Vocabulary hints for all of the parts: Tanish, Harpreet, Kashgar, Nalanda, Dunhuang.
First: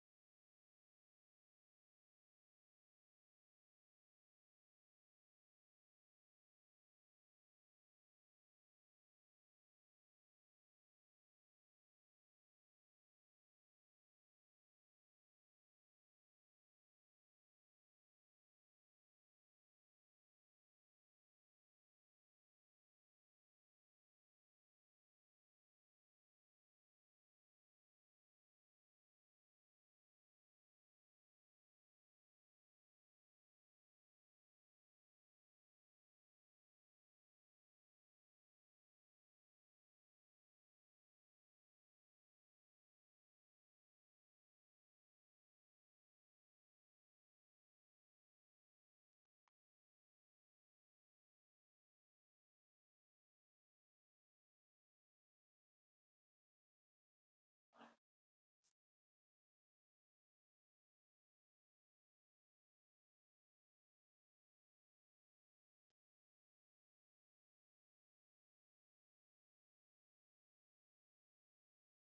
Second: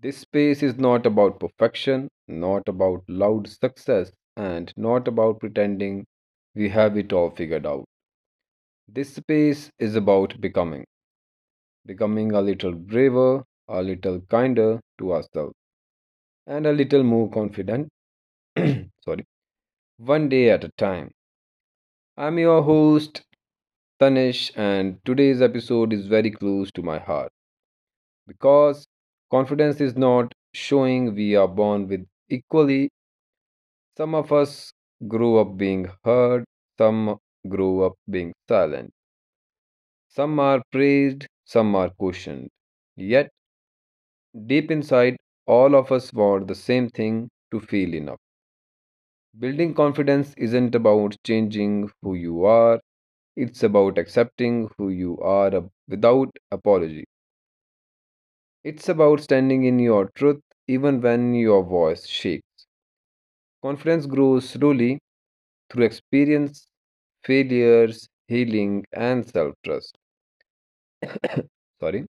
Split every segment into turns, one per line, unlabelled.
This space is not about perfection, not about loud success, and not about pretending we have it all figured out. This space is about becoming, becoming a little braver, a little kinder to ourselves, and a little more confident. Sorry, one day at a time. I'm your host, Tanish, and today's episode is very close to my heart, because confidence is not showing we are born with equally. Some of us grow up being heard, some grow up being silent, some are praised, some are cautioned, yet deep inside all of us want the same thing: to feel enough. Building confidence isn't about changing who you are, it's about accepting who you are without apology. It's about standing in your truth even when your voice shakes. Confidence grows slowly through experience, failures, healing, and self trust. Sorry.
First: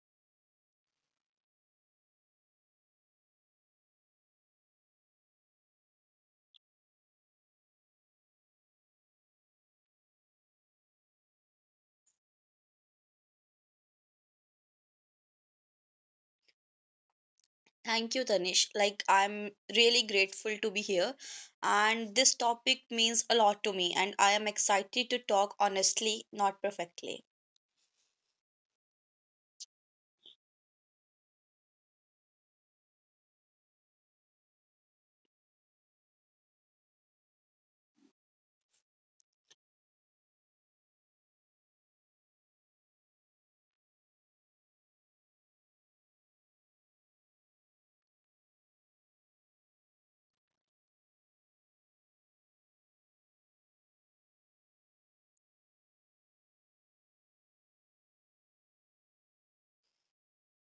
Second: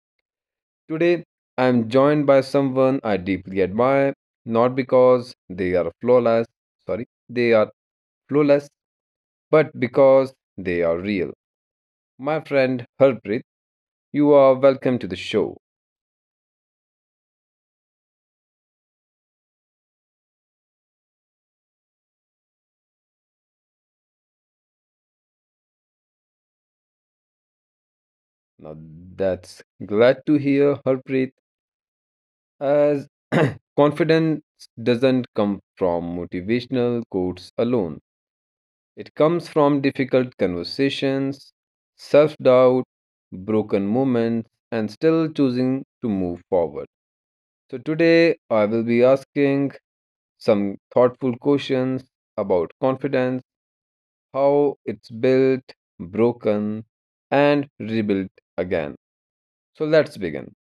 Today, I am joined by someone I deeply admire, not because they are flawless, sorry, they are flawless, but because they are real. My friend Harpreet, you are welcome to the show.
Thank you, Tanish. I'm really grateful to be here. And this topic means a lot to me, and I am excited to talk honestly, not perfectly.
Now, that's glad to hear, Harpreet, as confidence doesn't come from motivational quotes alone. It comes from difficult conversations, self doubt, broken moments, and still choosing to move forward. So, today I will be asking some thoughtful questions about confidence, how it's built, broken, and rebuilt again. So, let's begin.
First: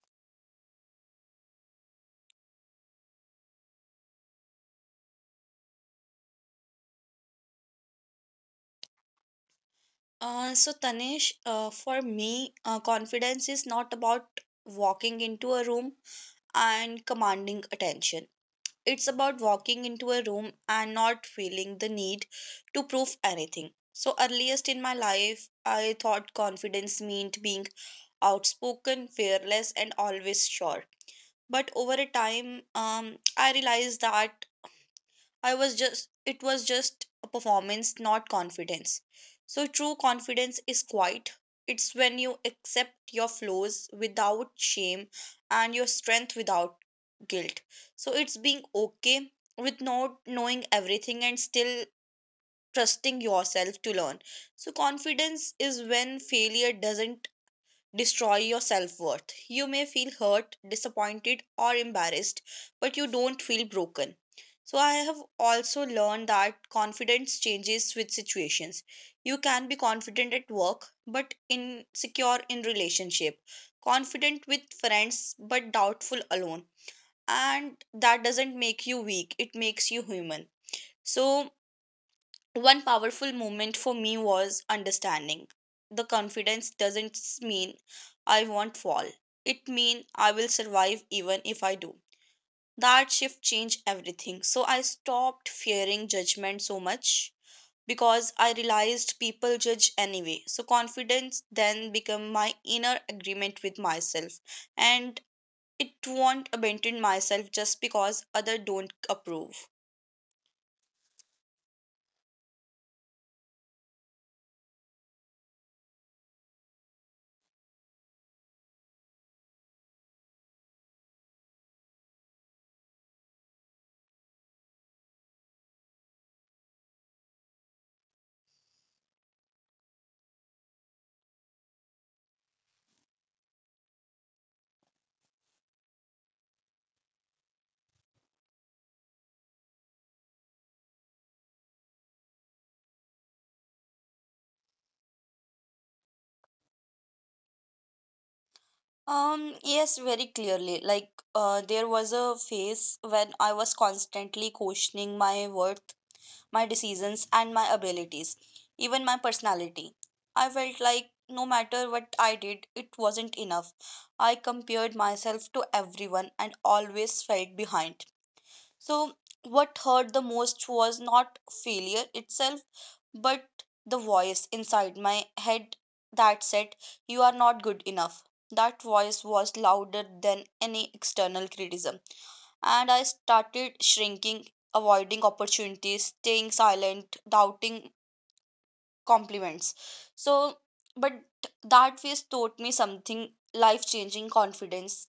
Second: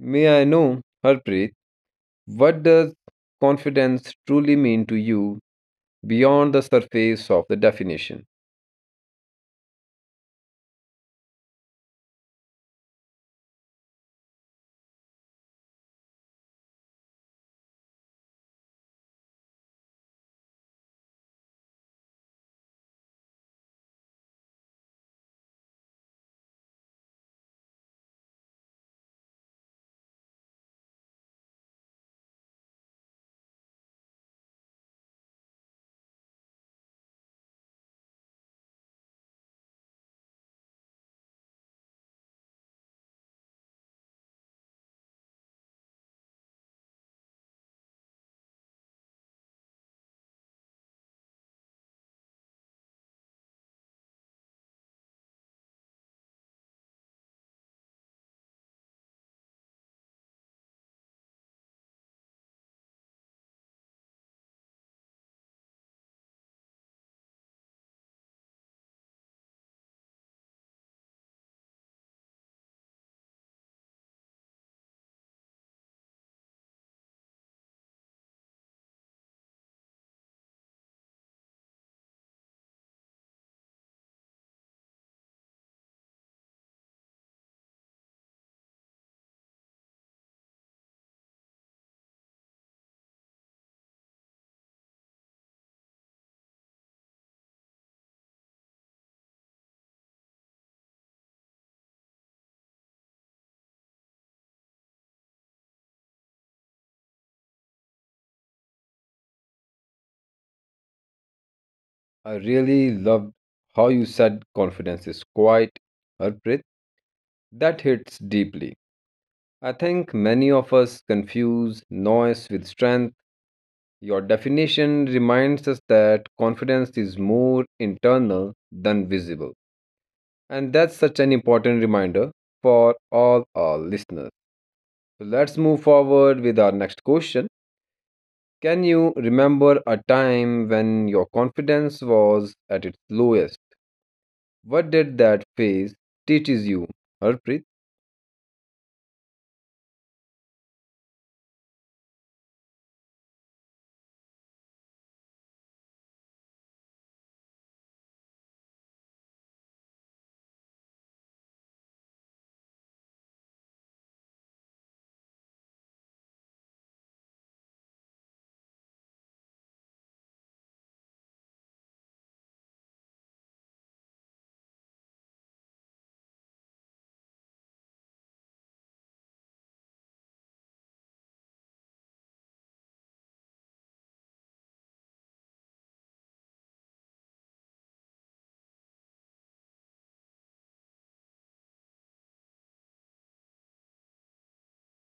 May I know, Harpreet, what does confidence truly mean to you beyond the surface of the definition?
So, Tanish, for me, confidence is not about walking into a room and commanding attention. It's about walking into a room and not feeling the need to prove anything. So, earliest in my life, I thought confidence meant being outspoken, fearless, and always sure. But over a time I realized that I was just it was just a performance, not confidence. So true confidence is quiet. It's when you accept your flaws without shame and your strength without guilt. So it's being okay with not knowing everything and still trusting yourself to learn. So confidence is when failure doesn't destroy your self worth. You may feel hurt, disappointed, or embarrassed, but you don't feel broken. So, I have also learned that confidence changes with situations. You can be confident at work, but insecure in relationship, confident with friends, but doubtful alone. And that doesn't make you weak, it makes you human. So, one powerful moment for me was understanding the confidence doesn't mean I won't fall, it means I will survive even if I do. That shift changed everything, so I stopped fearing judgment so much because I realized people judge anyway. So confidence then became my inner agreement with myself, and it won't abandon myself just because other don't approve.
I really loved how you said confidence is quiet, Harpreet. That hits deeply. I think many of us confuse noise with strength. Your definition reminds us that confidence is more internal than visible. And that's such an important reminder for all our listeners. So let's move forward with our next question. Can you remember a time when your confidence was at its lowest? What did that phase teaches you, Harpreet?
Yes, very clearly. There was a phase when I was constantly questioning my worth, my decisions, and my abilities, even my personality. I felt like no matter what I did, it wasn't enough. I compared myself to everyone and always felt behind. So, what hurt the most was not failure itself, but the voice inside my head that said, "You are not good enough." That voice was louder than any external criticism. And I started shrinking, avoiding opportunities, staying silent, doubting compliments. So, but that phase taught me something life changing. Confidence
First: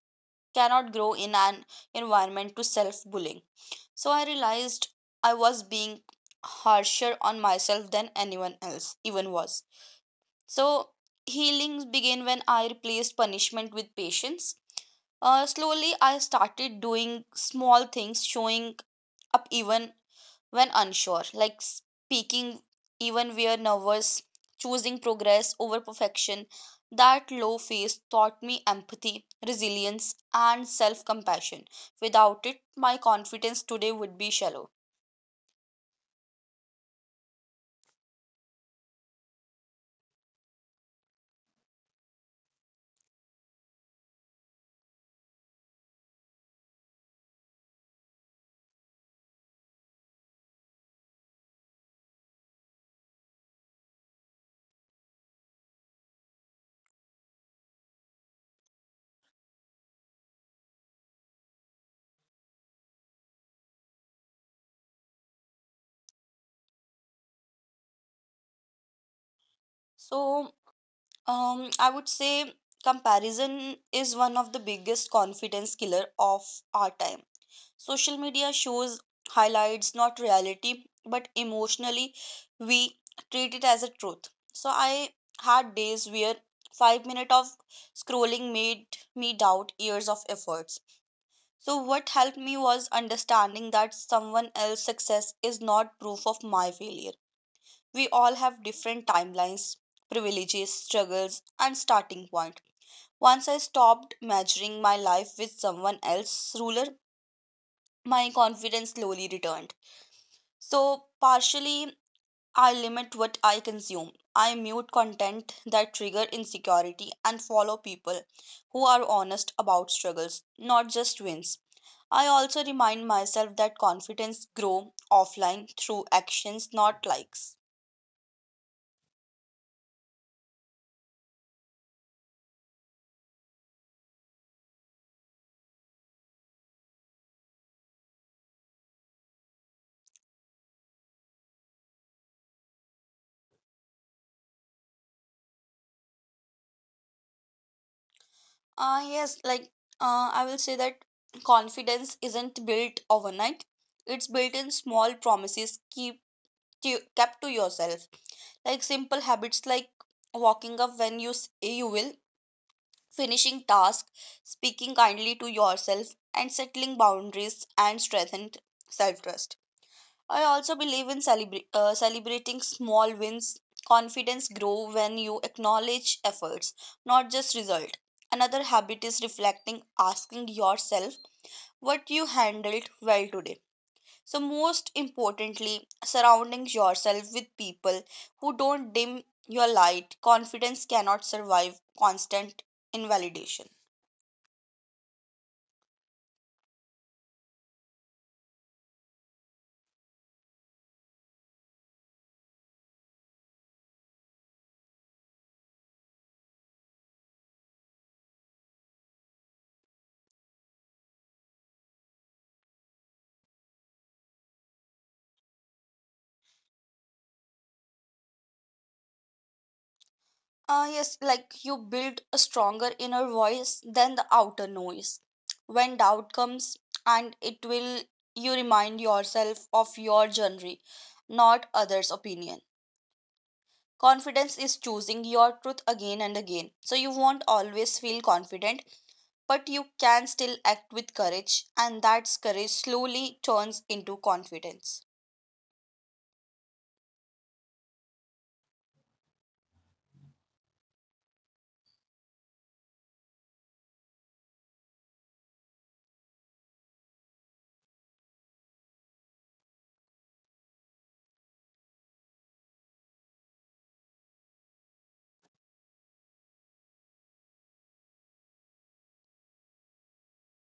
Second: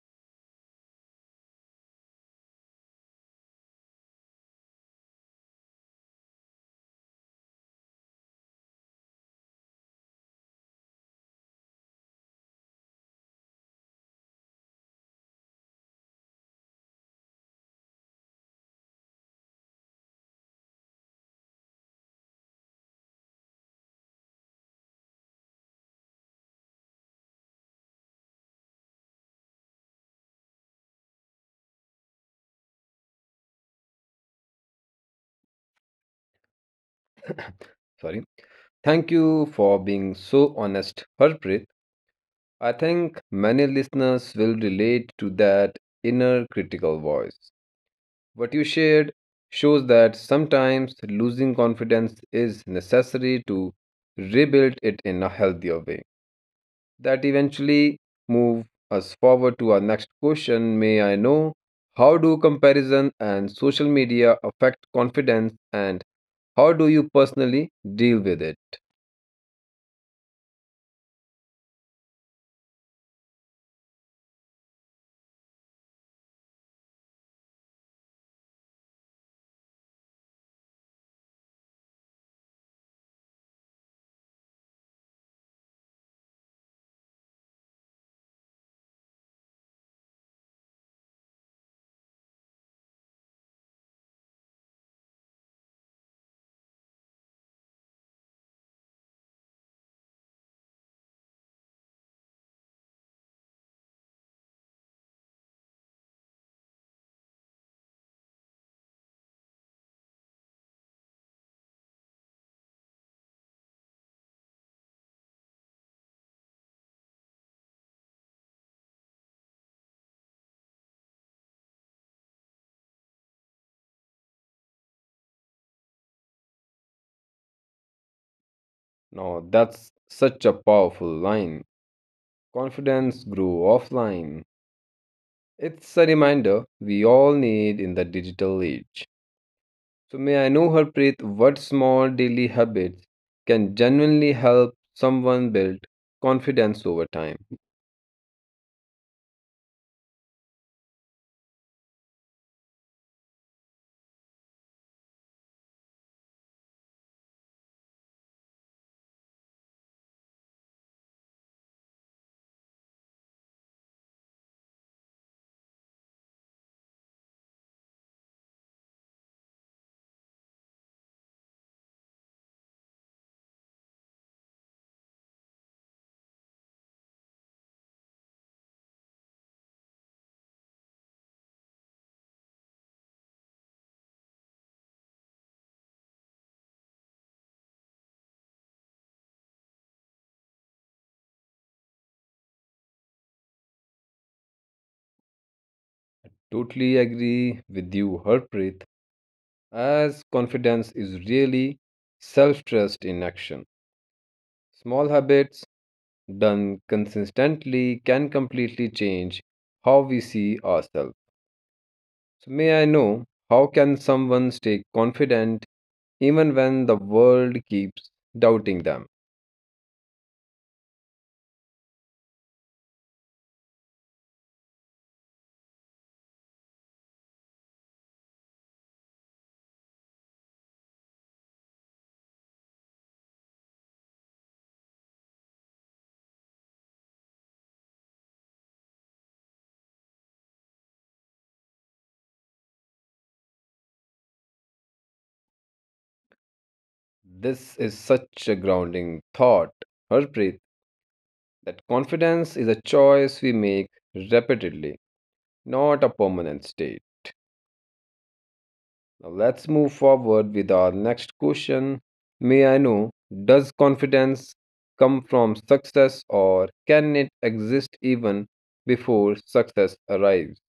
cannot grow in an environment to self bullying. So I realized I was being harsher on myself than anyone else even was. So healing began when I replaced punishment with patience. Slowly, I started doing small things, showing up even when unsure, like speaking even where nervous, choosing progress over perfection. That low phase taught me empathy, resilience, and self compassion. Without it, my confidence today would be shallow.
Sorry. Thank you for being so honest, Harpreet. I think many listeners will relate to that inner critical voice. What you shared shows that sometimes losing confidence is necessary to rebuild it in a healthier way. That eventually move us forward to our next question. May I know, how do comparison and social media affect confidence, and how do you personally deal with it?
So, I would say comparison is one of the biggest confidence killer of our time. Social media shows highlights, not reality, but emotionally we treat it as a truth. So I had days where 5 minutes of scrolling made me doubt years of efforts. So what helped me was understanding that someone else's success is not proof of my failure. We all have different timelines, privileges, struggles, and starting point. Once I stopped measuring my life with someone else's ruler, my confidence slowly returned. So, partially, I limit what I consume. I mute content that trigger insecurity and follow people who are honest about struggles, not just wins. I also remind myself that confidence grow offline through actions, not likes.
Now, that's such a powerful line. Confidence grew offline. It's a reminder we all need in the digital age. So, may I know, Harpreet, what small daily habits can genuinely help someone build confidence over time?
Uh, yes, like I will say that confidence isn't built overnight. It's built in small kept to yourself. Like simple habits like walking up when you say you will, finishing task, speaking kindly to yourself, and settling boundaries and strengthened self trust. I also believe in celebrating small wins. Confidence grow when you acknowledge efforts, not just result. Another habit is reflecting, asking yourself what you handled well today. So most importantly, surrounding yourself with people who don't dim your light. Confidence cannot survive constant invalidation.
Totally agree with you, Harpreet, as confidence is really self trust in action. Small habits done consistently can completely change how we see ourselves. So may I know, how can someone stay confident even when the world keeps doubting them?
You build a stronger inner voice than the outer noise. When doubt comes, and it will, you remind yourself of your journey, not others' opinion. Confidence is choosing your truth again and again. So you won't always feel confident, but you can still act with courage, and that courage slowly turns into confidence.
This is such a grounding thought, Harpreet, that confidence is a choice we make repeatedly, not a permanent state. Now let's move forward with our next question. May I know, does confidence come from success, or can it exist even before success arrives?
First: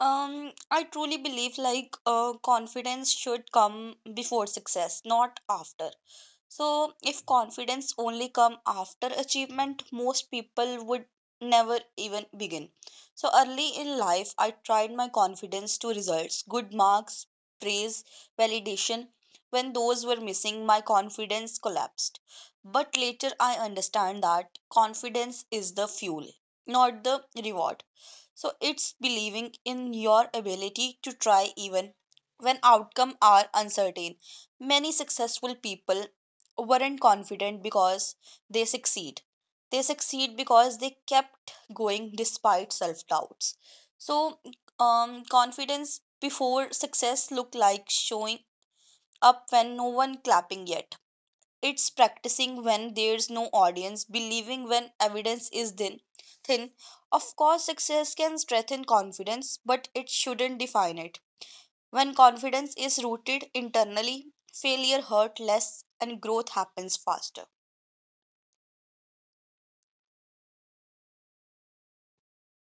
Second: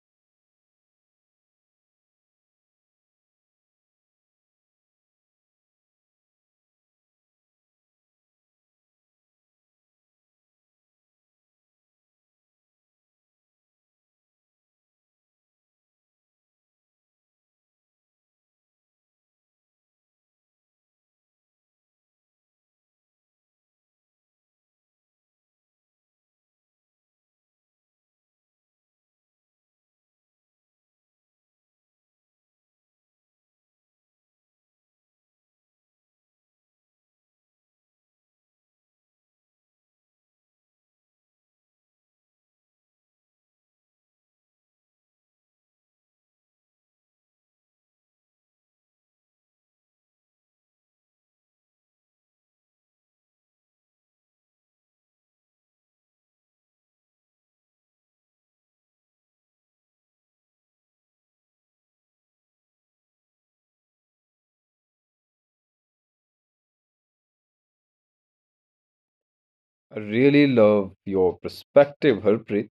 I truly believe confidence should come before success, not after. So, if confidence only come after achievement, most people would never even begin. So, early in life, I tried my confidence to results, good marks, praise, validation. When those were missing, my confidence collapsed. But later, I understand that confidence is the fuel, not the reward. So it's believing in your ability to try even when outcomes are uncertain. Many successful people weren't confident because they succeed. They succeed because they kept going despite self doubts. So, confidence before success looked like showing up when no one clapping yet. It's practicing when there's no audience, believing when evidence is thin. Thin. Of course, success can strengthen confidence, but it shouldn't define it. When confidence is rooted internally, failure hurts less and growth happens faster.
I really love your perspective, Harpreet,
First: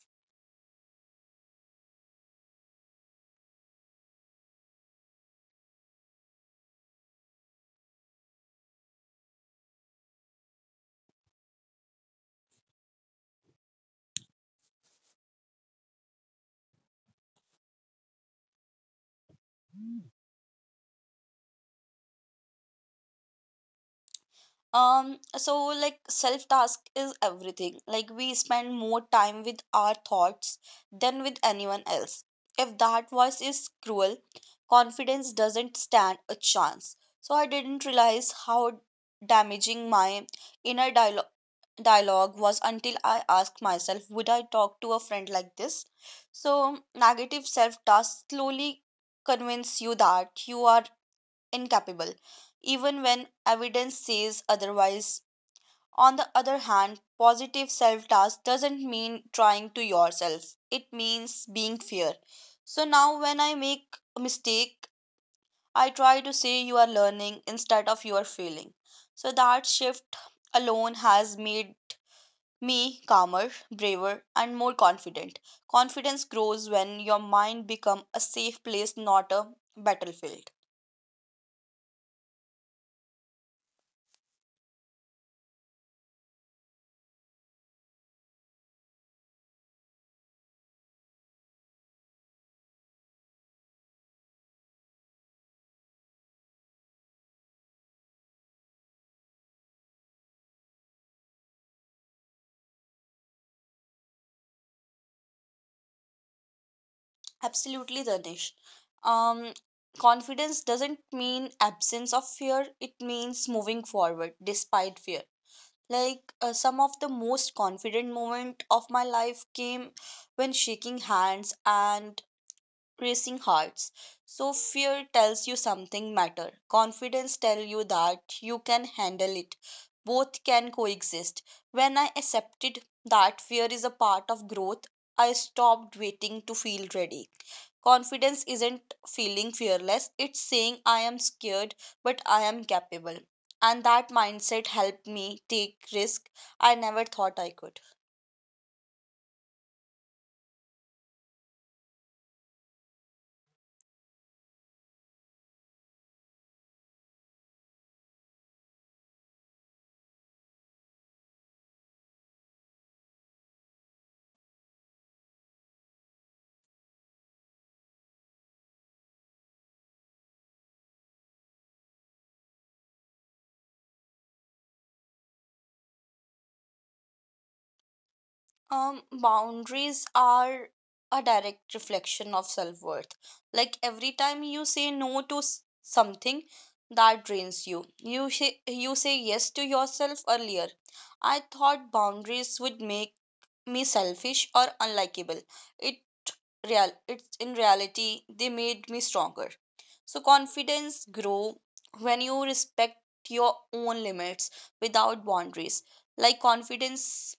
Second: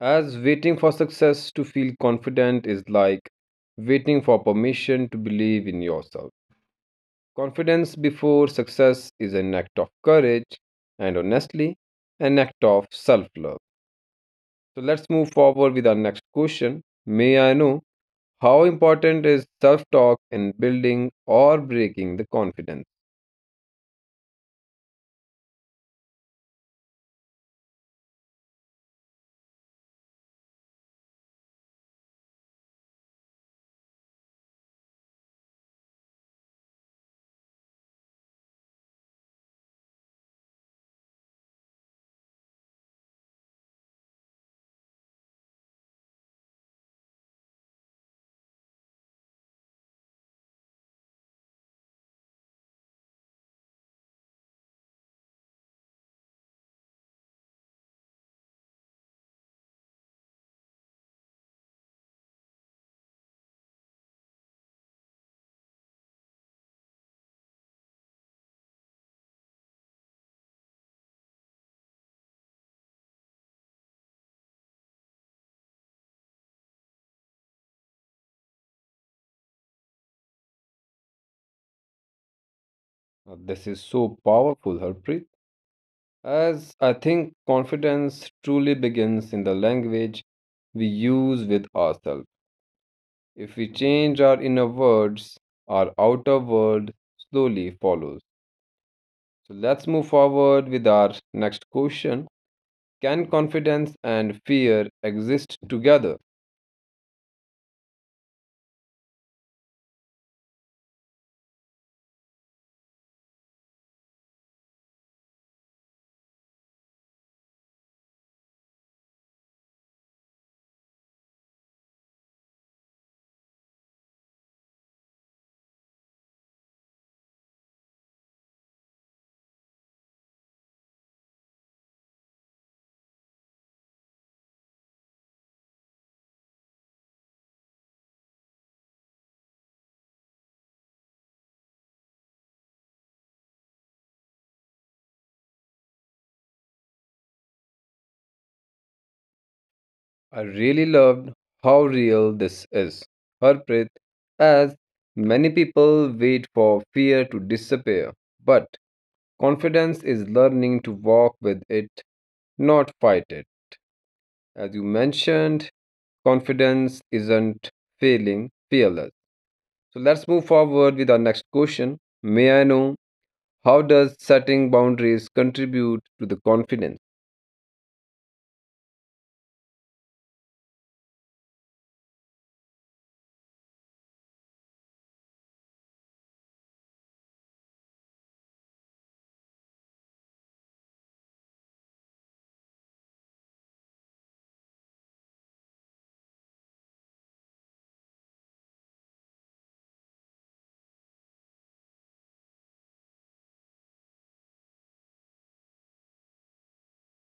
as waiting for success to feel confident is like waiting for permission to believe in yourself. Confidence before success is an act of courage and honestly, an act of self love. So let's move forward with our next question. May I know, how important is self talk in building or breaking the confidence?
um so Self task is everything. Like we spend more time with our thoughts than with anyone else. If that voice is cruel, confidence doesn't stand a chance. So I didn't realize how damaging my inner dialogue was until I asked myself, would I talk to a friend like this? So negative self task slowly convince you that you are incapable, even when evidence says otherwise. On the other hand, positive self task doesn't mean trying to yourself. It means being fair. So now when I make a mistake, I try to say you are learning instead of you are failing. So that shift alone has made me calmer, braver and more confident. Confidence grows when your mind becomes a safe place, not a battlefield.
Now, this is so powerful, Harpreet. As I think confidence truly begins in the language we use with ourselves. If we change our inner words, our outer world slowly follows. So let's move forward with our next question. Can confidence and fear exist together?
Absolutely, Danish. Um, confidence doesn't mean absence of fear, it means moving forward despite fear. Some of the most confident moment of my life came when shaking hands and racing hearts. So fear tells you something matter. Confidence tell you that you can handle it. Both can coexist. When I accepted that fear is a part of growth, I stopped waiting to feel ready. Confidence isn't feeling fearless, it's saying I am scared but I am capable. And that mindset helped me take risk I never thought I could.
I really loved how real this is, Harpreet, as many people wait for fear to disappear, but confidence is learning to walk with it, not fight it. As you mentioned, confidence isn't failing, fearless. So let's move forward with our next question. May I know, how does setting boundaries contribute to the confidence?
Boundaries are a direct reflection of self worth. Like every time you say no to something that drains you, you say yes to yourself earlier. I thought boundaries would make me selfish or unlikable. It real it's in reality they made me stronger. So confidence grow when you respect your own limits without boundaries. Like confidence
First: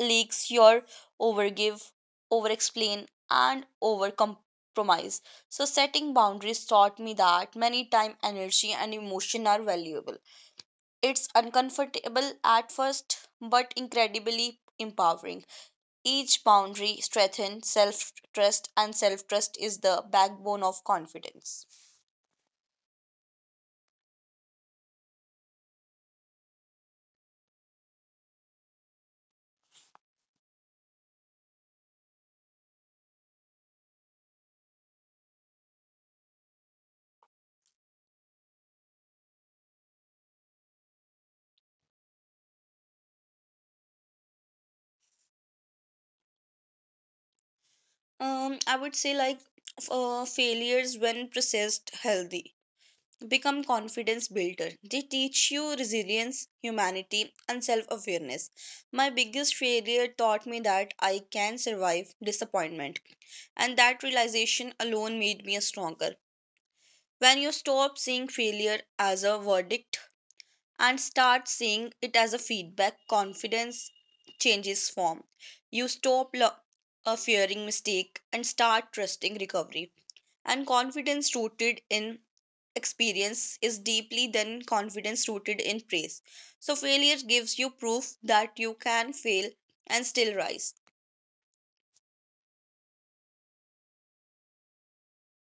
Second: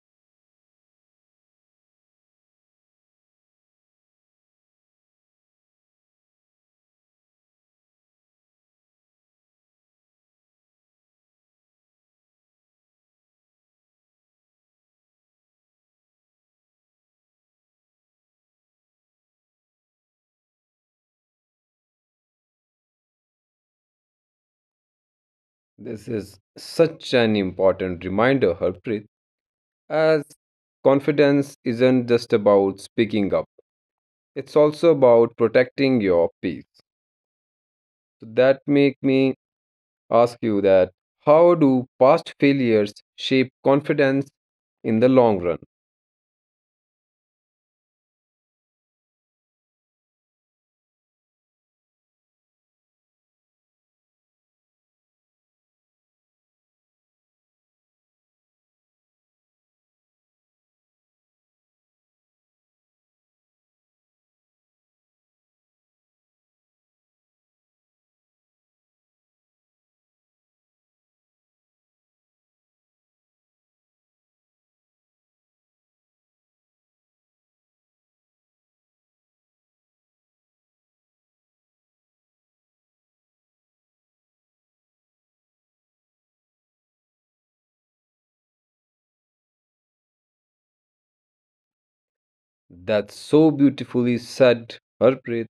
leaks your overgive, overexplain, and overcompromise. So setting boundaries taught me that many time, energy, and emotion are valuable. It's uncomfortable at first, but incredibly empowering. Each boundary strengthens self trust, and self trust is the backbone of confidence.
This is such an important reminder, Harpreet. As confidence isn't just about speaking up, it's also about protecting your peace. So that make me ask you that, how do past failures shape confidence in the long run?
I would say like f- Failures when processed healthy become confidence builder. They teach you resilience, humanity and self-awareness. My biggest failure taught me that I can survive disappointment, and that realization alone made me stronger. When you stop seeing failure as a verdict and start seeing it as a feedback, confidence changes form. You stop fearing mistake and start trusting recovery. And confidence rooted in experience is deeply than confidence rooted in praise. So failure gives you proof that you can fail and still rise.
That's so beautifully said, Harpreet,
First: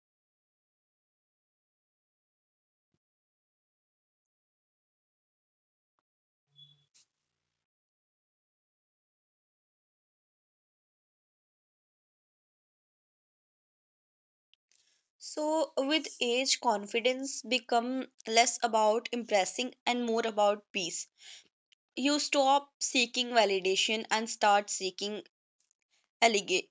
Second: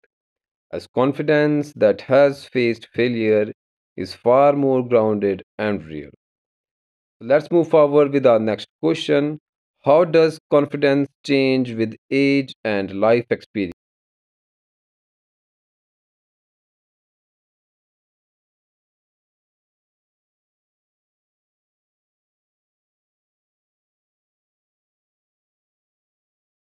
as confidence that has faced failure is far more grounded and real. Let's move forward with our next question. How does confidence change with age and life experience?
So with age confidence become less about impressing and more about peace. You stop seeking validation and start seeking allega-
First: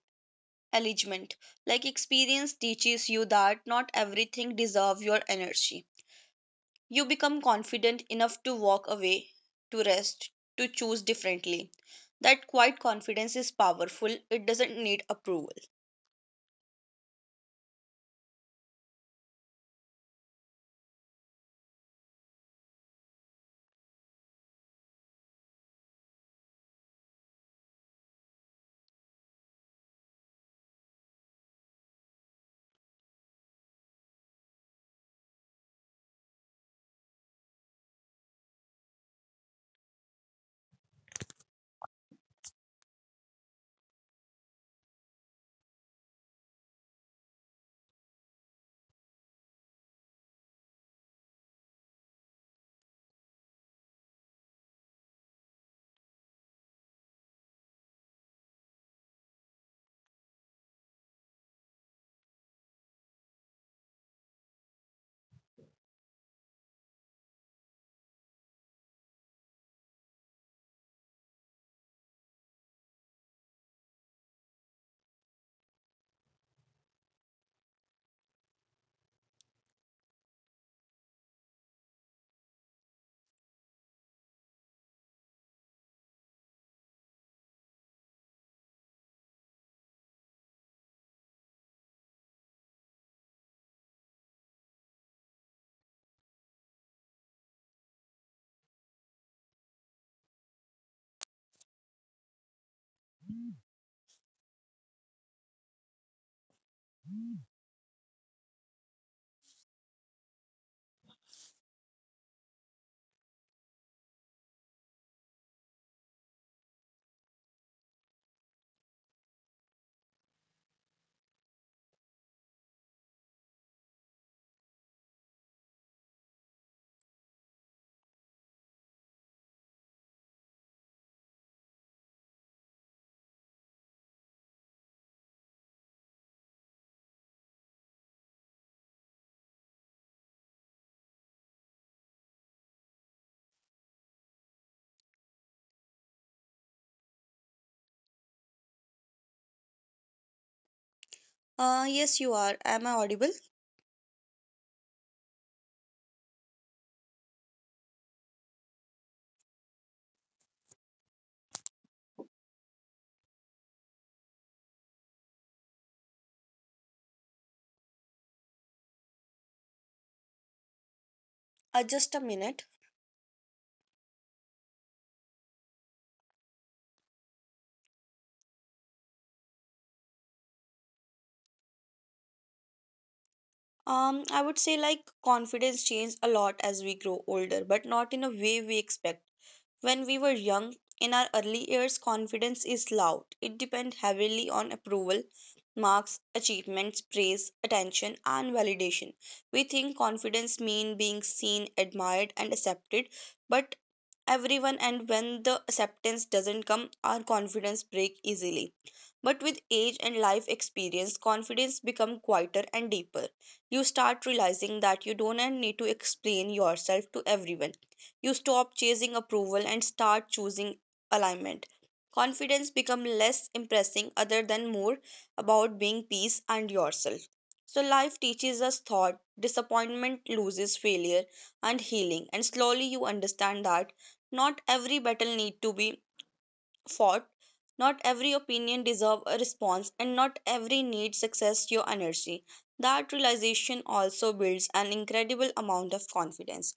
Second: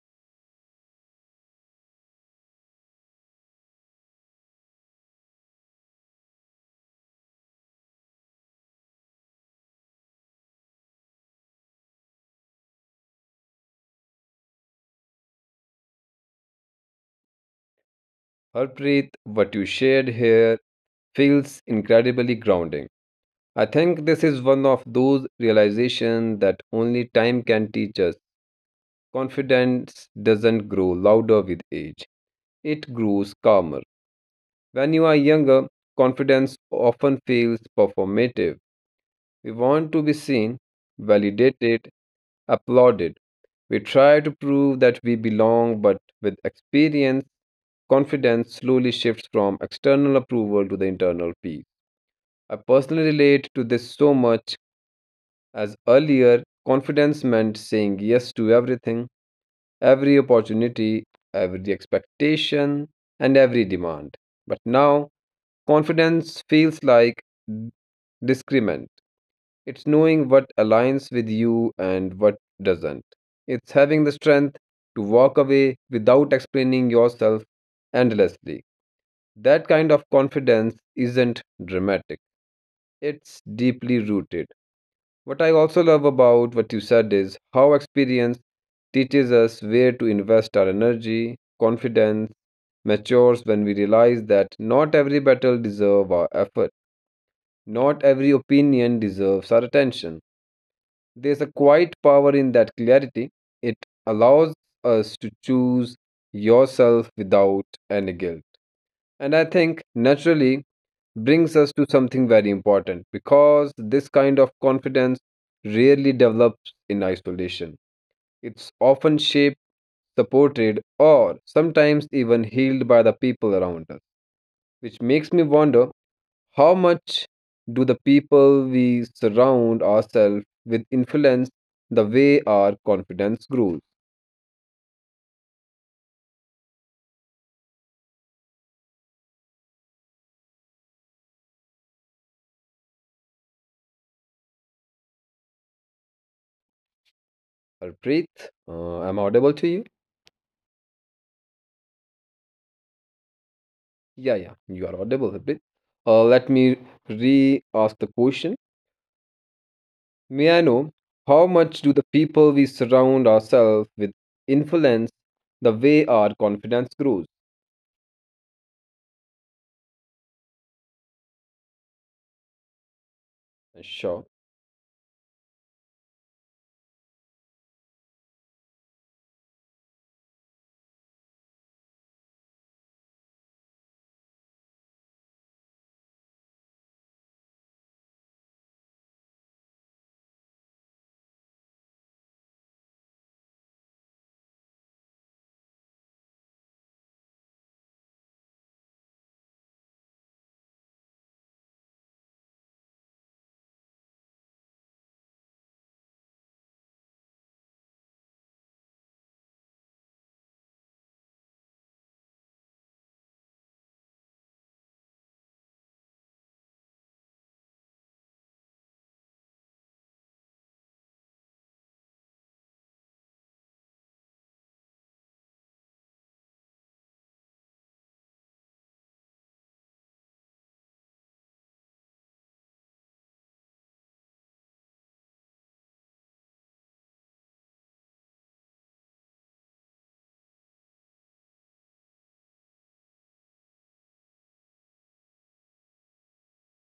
engagement. Like experience teaches you that not everything deserves your energy. You become confident enough to walk away, to rest, to choose differently. That quiet confidence is powerful. It doesn't need approval.
Harpreet, what you shared here feels incredibly grounding. I think this is one of those realizations that only time can teach us. Confidence doesn't grow louder with age, it grows calmer. When you are younger, confidence often feels performative. We want to be seen, validated, applauded. We try to prove that we belong, but with experience, confidence slowly shifts from external approval to the internal peace. I personally relate to this so much, as earlier, confidence meant saying yes to everything, every opportunity, every expectation, and every demand. But now, confidence feels like discernment. It's knowing what aligns with you and what doesn't. It's having the strength to walk away without explaining yourself endlessly. That kind of confidence isn't dramatic, it's deeply rooted. What I also love about what you said is how experience teaches us where to invest our energy. Confidence matures when we realize that not every battle deserves our effort, not every opinion deserves our attention. There's a quiet power in that clarity. It allows us to choose yourself without any guilt. And I think naturally brings us to something very important, because this kind of confidence rarely develops in isolation. It's often shaped, supported, or sometimes even healed by the people around us, which makes me wonder, how much do the people we surround ourselves with influence the way our confidence grows? Harpreet, am I audible to you?
Yes, you are. Am I audible?
Yeah, yeah, you are audible, Harpreet. Let me re ask the question. May I know, how much do the people we surround ourselves with influence the way our confidence grows?
Just a minute.
Sure.
I would say confidence changes a lot as we grow older, but not in a way we expect. When we were young, in our early years, confidence is loud. It depends heavily on approval, marks, achievements, praise, attention, and validation. We think confidence means being seen, admired, and accepted, but everyone and when the acceptance doesn't come, our confidence break easily. But with age and life experience, confidence become quieter and deeper. You start realizing that you don't need to explain yourself to everyone. You stop chasing approval and start choosing alignment. Confidence becomes less impressing other than more about being peace and yourself. So life teaches us thought, disappointment loses failure and healing, and slowly you understand that not every battle need to be fought. Not every opinion deserve a response, and not every need success your energy. That realization also builds an incredible amount of confidence.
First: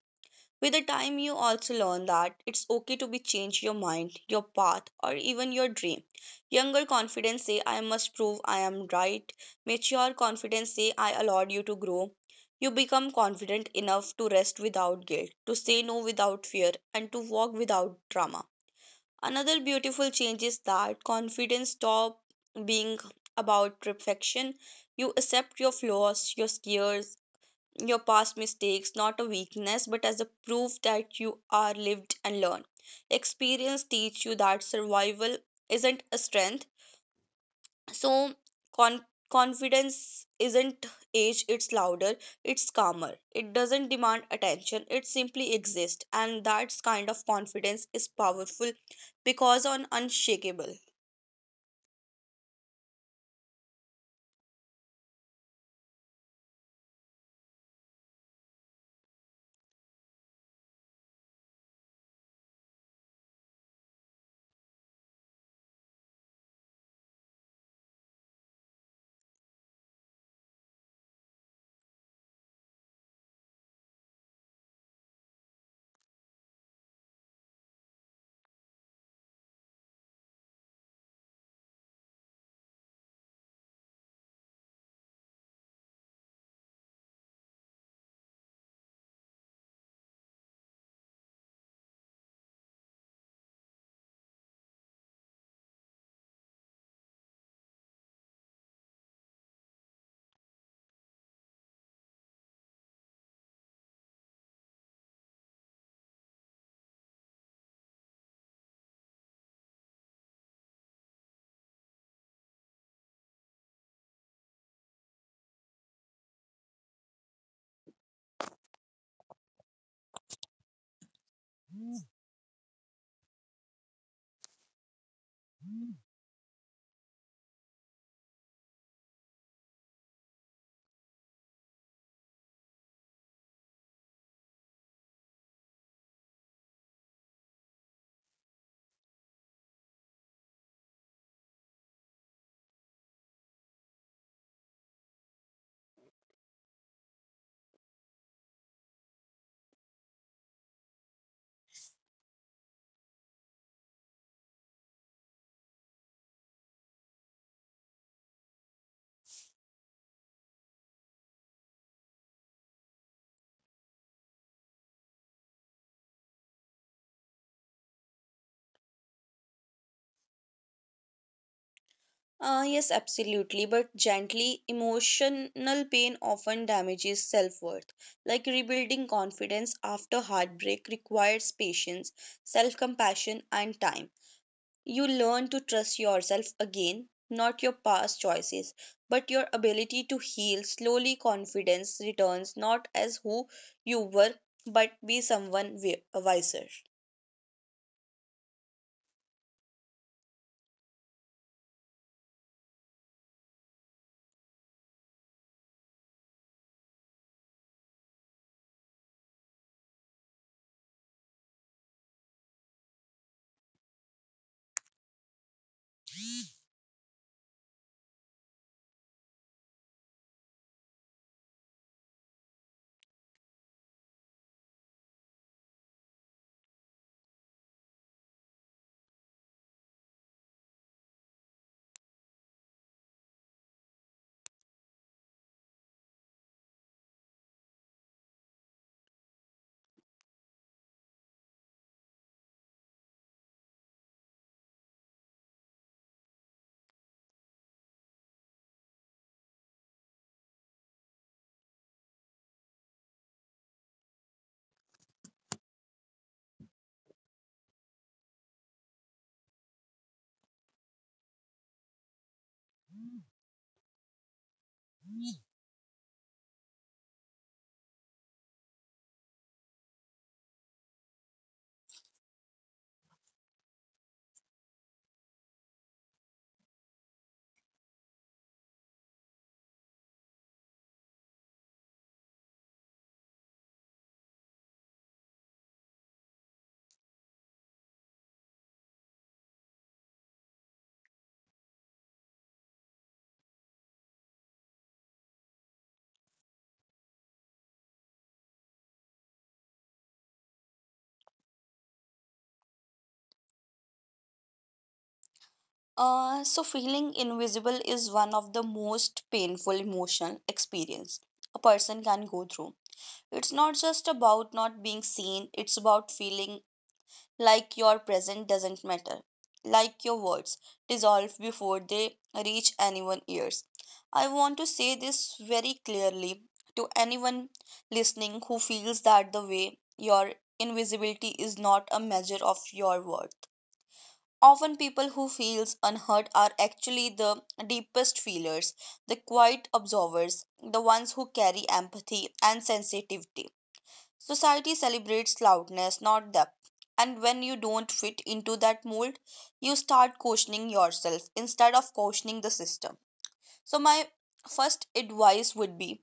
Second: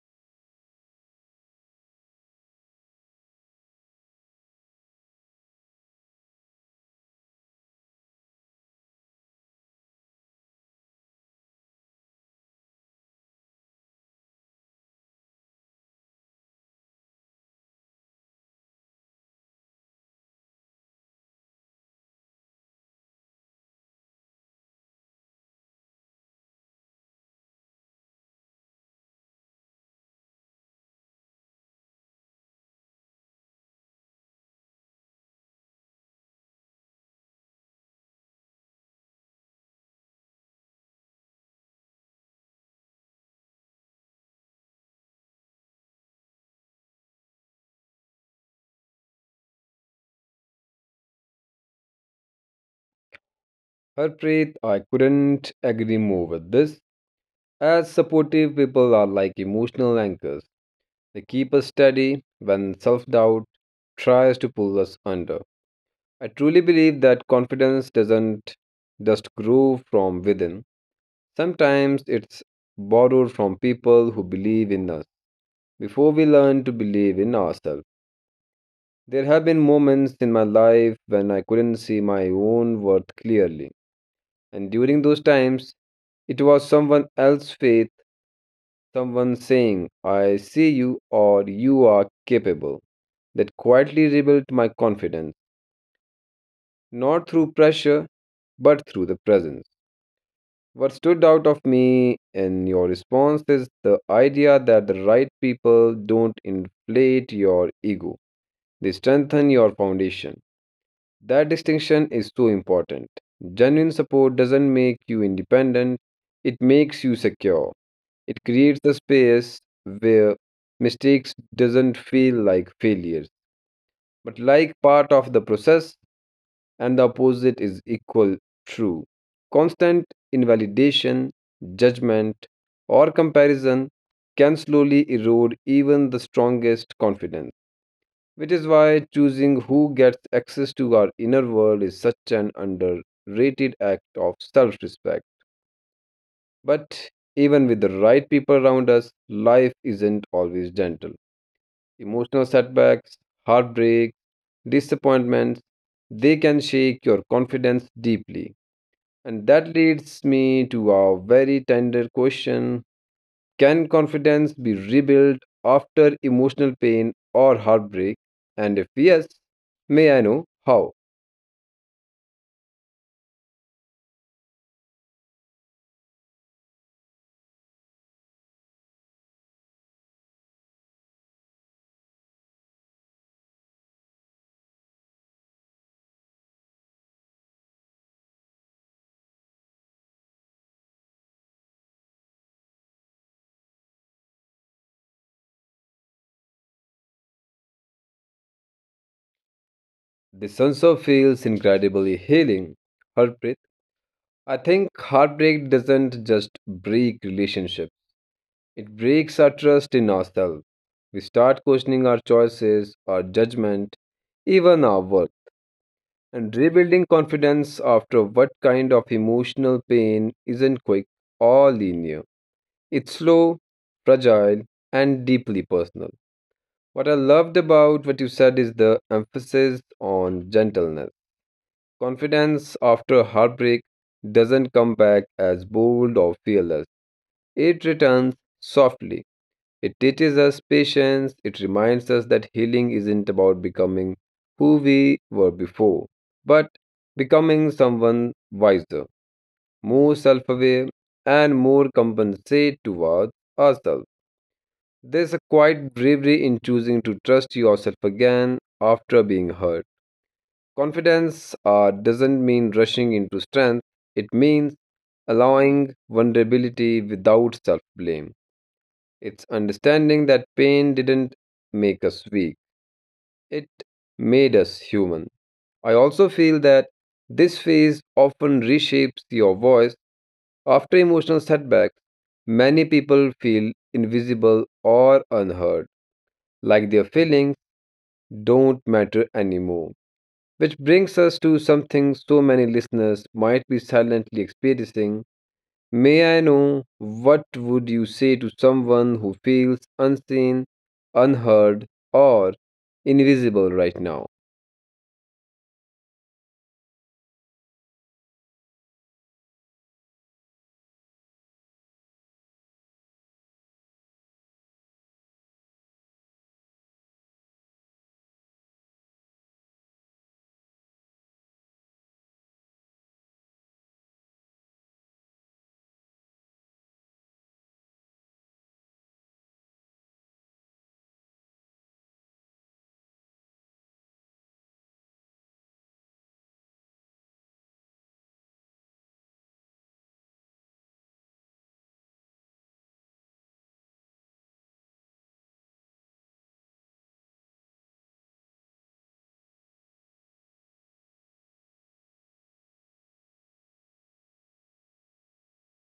With the time, you also learn that it's okay to be change your mind, your path, or even your dream. Younger confidence say, "I must prove I am right." Mature confidence say, "I allowed you to grow." You become confident enough to rest without guilt, to say no without fear, and to walk without drama. Another beautiful change is that confidence stop being about perfection. You accept your flaws, your scares, your past mistakes, not a weakness, but as a proof that you are lived and learned. Experience teach you that survival isn't a strength. So confidence isn't age, it's louder, it's calmer. It doesn't demand attention, it simply exists, and that's kind of confidence is powerful because on unshakable.
Harpreet, I couldn't agree more with this. As supportive people are like emotional anchors. They keep us steady when self doubt tries to pull us under. I truly believe that confidence doesn't just grow from within. Sometimes it's borrowed from people who believe in us before we learn to believe in ourselves. There have been moments in my life when I couldn't see my own worth clearly. And during those times, it was someone else's faith, someone saying, "I see you" or "you are capable," that quietly rebuilt my confidence, not through pressure, but through the presence. What stood out of me in your response is the idea that the right people don't inflate your ego, they strengthen your foundation. That distinction is so important. Genuine support doesn't make you independent, it makes you secure. It creates a space where mistakes doesn't feel like failures, but like part of the process, and the opposite is equal true. Constant invalidation, judgment, or comparison can slowly erode even the strongest confidence, which is why choosing who gets access to our inner world is such an underrated act of self respect. But even with the right people around us, life isn't always gentle. Emotional setbacks, heartbreak, disappointments, they can shake your confidence deeply. And that leads me to our very tender question: can confidence be rebuilt after emotional pain or heartbreak? And if yes, may I know how?
Yes, absolutely, but gently. Emotional pain often damages self-worth. Like rebuilding confidence after heartbreak requires patience, self-compassion and time. You learn to trust yourself again, not your past choices, but your ability to heal. Slowly, confidence returns not as who you were, but be someone wiser.
This also feels incredibly healing. Harpreet, I think heartbreak doesn't just break relationships, it breaks our trust in ourselves. We start questioning our choices, our judgment, even our worth. And rebuilding confidence after what kind of emotional pain isn't quick or linear. It's slow, fragile, and deeply personal. What I loved about what you said is the emphasis on gentleness. Confidence after heartbreak doesn't come back as bold or fearless. It returns softly. It teaches us patience. It reminds us that healing isn't about becoming who we were before, but becoming someone wiser, more self aware, and more compensate towards ourselves. There's a quiet bravery in choosing to trust yourself again after being hurt. Confidence doesn't mean rushing into strength, it means allowing vulnerability without self blame. It's understanding that pain didn't make us weak, it made us human. I also feel that this phase often reshapes your voice after emotional setbacks. Many people feel invisible or unheard, like their feelings don't matter anymore. Which brings us to something so many listeners might be silently experiencing. May I know, what would you say to someone who feels unseen, unheard, or invisible right now?
So feeling invisible is one of the most painful emotional experience a person can go through. It's not just about not being seen, it's about feeling like your present doesn't matter, like your words dissolve before they reach anyone's ears. I want to say this very clearly to anyone listening who feels that the way your invisibility is not a measure of your worth. Often people who feels unheard are actually the deepest feelers, the quiet observers, the ones who carry empathy and sensitivity. Society celebrates loudness, not depth. And when you don't fit into that mold, you start questioning yourself instead of questioning the system. So, my first advice would be,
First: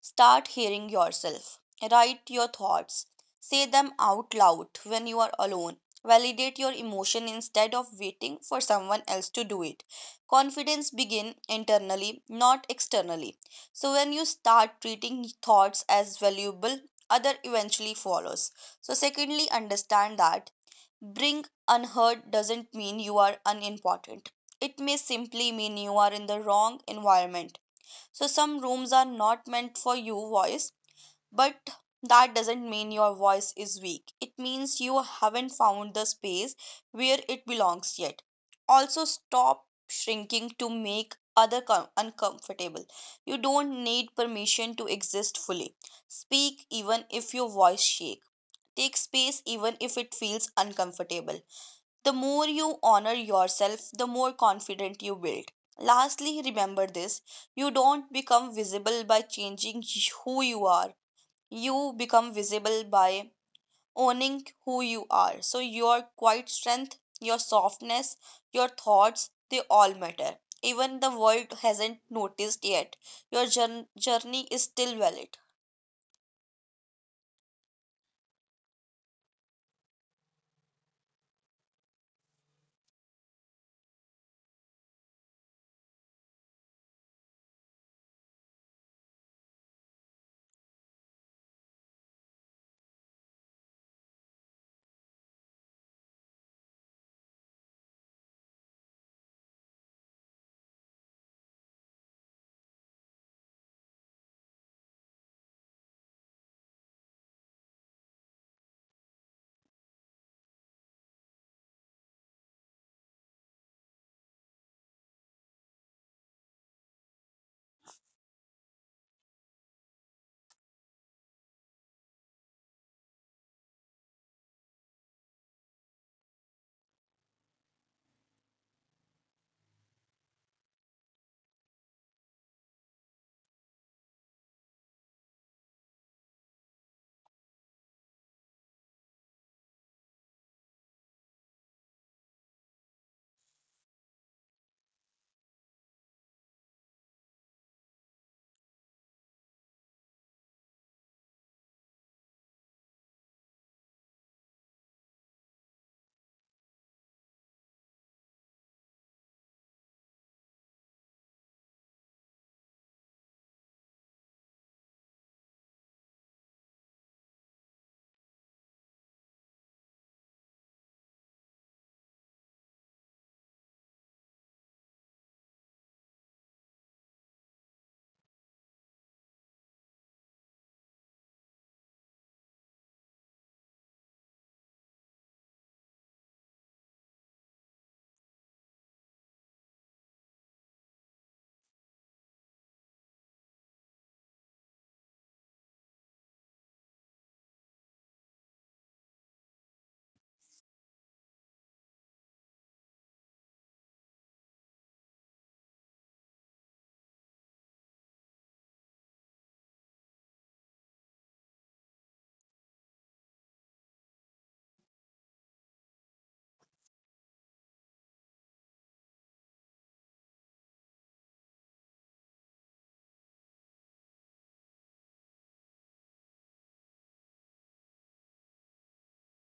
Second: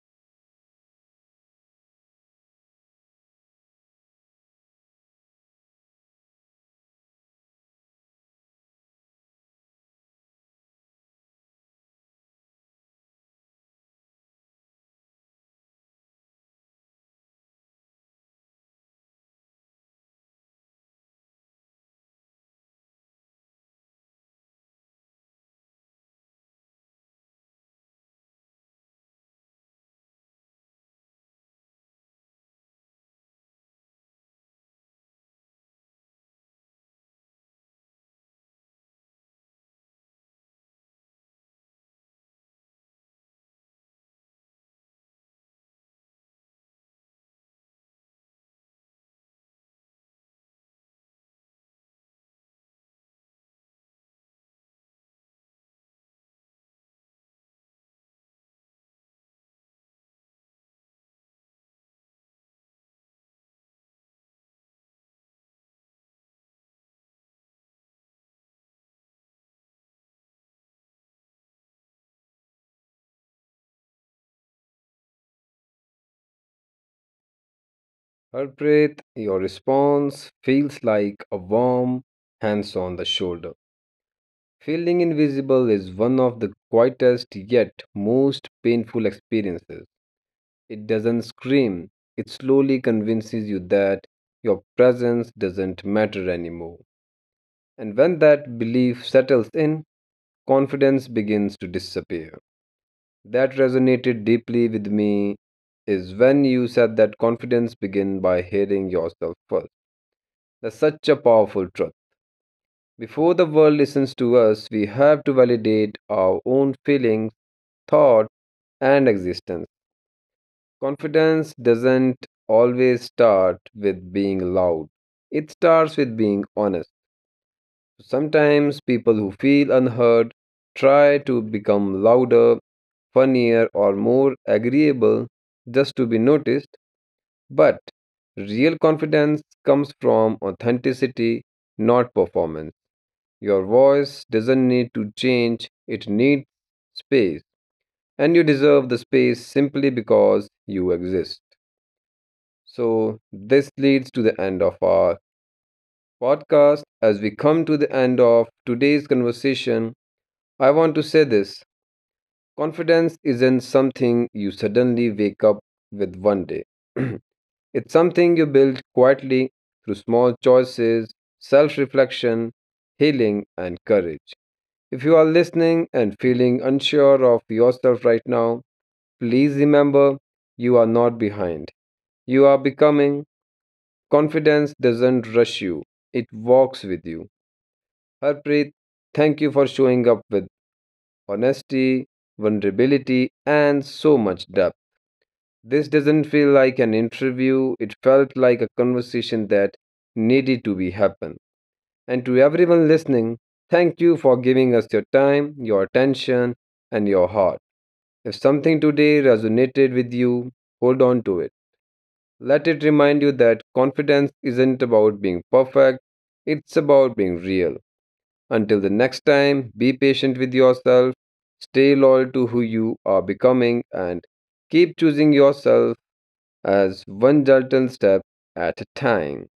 start hearing yourself. Write your thoughts. Say them out loud when you are alone. Validate your emotion instead of waiting for someone else to do it. Confidence begin internally, not externally. So when you start treating thoughts as valuable, other eventually follows. So secondly, understand that being unheard doesn't mean you are unimportant. It may simply mean you are in the wrong environment. So, some rooms are not meant for your voice, but that doesn't mean your voice is weak. It means you haven't found the space where it belongs yet. Also, stop shrinking to make other uncomfortable. You don't need permission to exist fully. Speak even if your voice shakes. Take space even if it feels uncomfortable. The more you honor yourself, the more confident you build. Lastly, remember this: you don't become visible by changing who you are, you become visible by owning who you are. So, your quiet strength, your softness, your thoughts, they all matter. Even the world hasn't noticed yet. Your journey is still valid.
Harpreet, your response feels like a warm hands on the shoulder. Feeling invisible is one of the quietest yet most painful experiences. It doesn't scream, it slowly convinces you that your presence doesn't matter anymore. And when that belief settles in, confidence begins to disappear. That resonated deeply with me is when you said that confidence begins by hearing yourself first. That's such a powerful truth. Before the world listens to us, we have to validate our own feelings, thoughts, and existence. Confidence doesn't always start with being loud. It starts with being honest. Sometimes people who feel unheard try to become louder, funnier, or more agreeable just to be noticed. But real confidence comes from authenticity, not performance. Your voice doesn't need to change, it needs space. And you deserve the space simply because you exist. So, this leads to the end of our podcast. As we come to the end of today's conversation, I want to say this: confidence isn't something you suddenly wake up with one day, it's something you build quietly through small choices, self reflection, healing, and courage. If you are listening and feeling unsure of yourself right now, please remember, you are not behind. You are becoming. Confidence doesn't rush you, it walks with you. Harpreet, thank you for showing up with honesty, vulnerability, and so much depth. This doesn't feel like an interview, it felt like a conversation that needed to be happen. And to everyone listening, thank you for giving us your time, your attention, and your heart. If something today resonated with you, hold on to it. Let it remind you that confidence isn't about being perfect, it's about being real. Until the next time, be patient with yourself, stay loyal to who you are becoming, and keep choosing yourself as one gentle step at a time.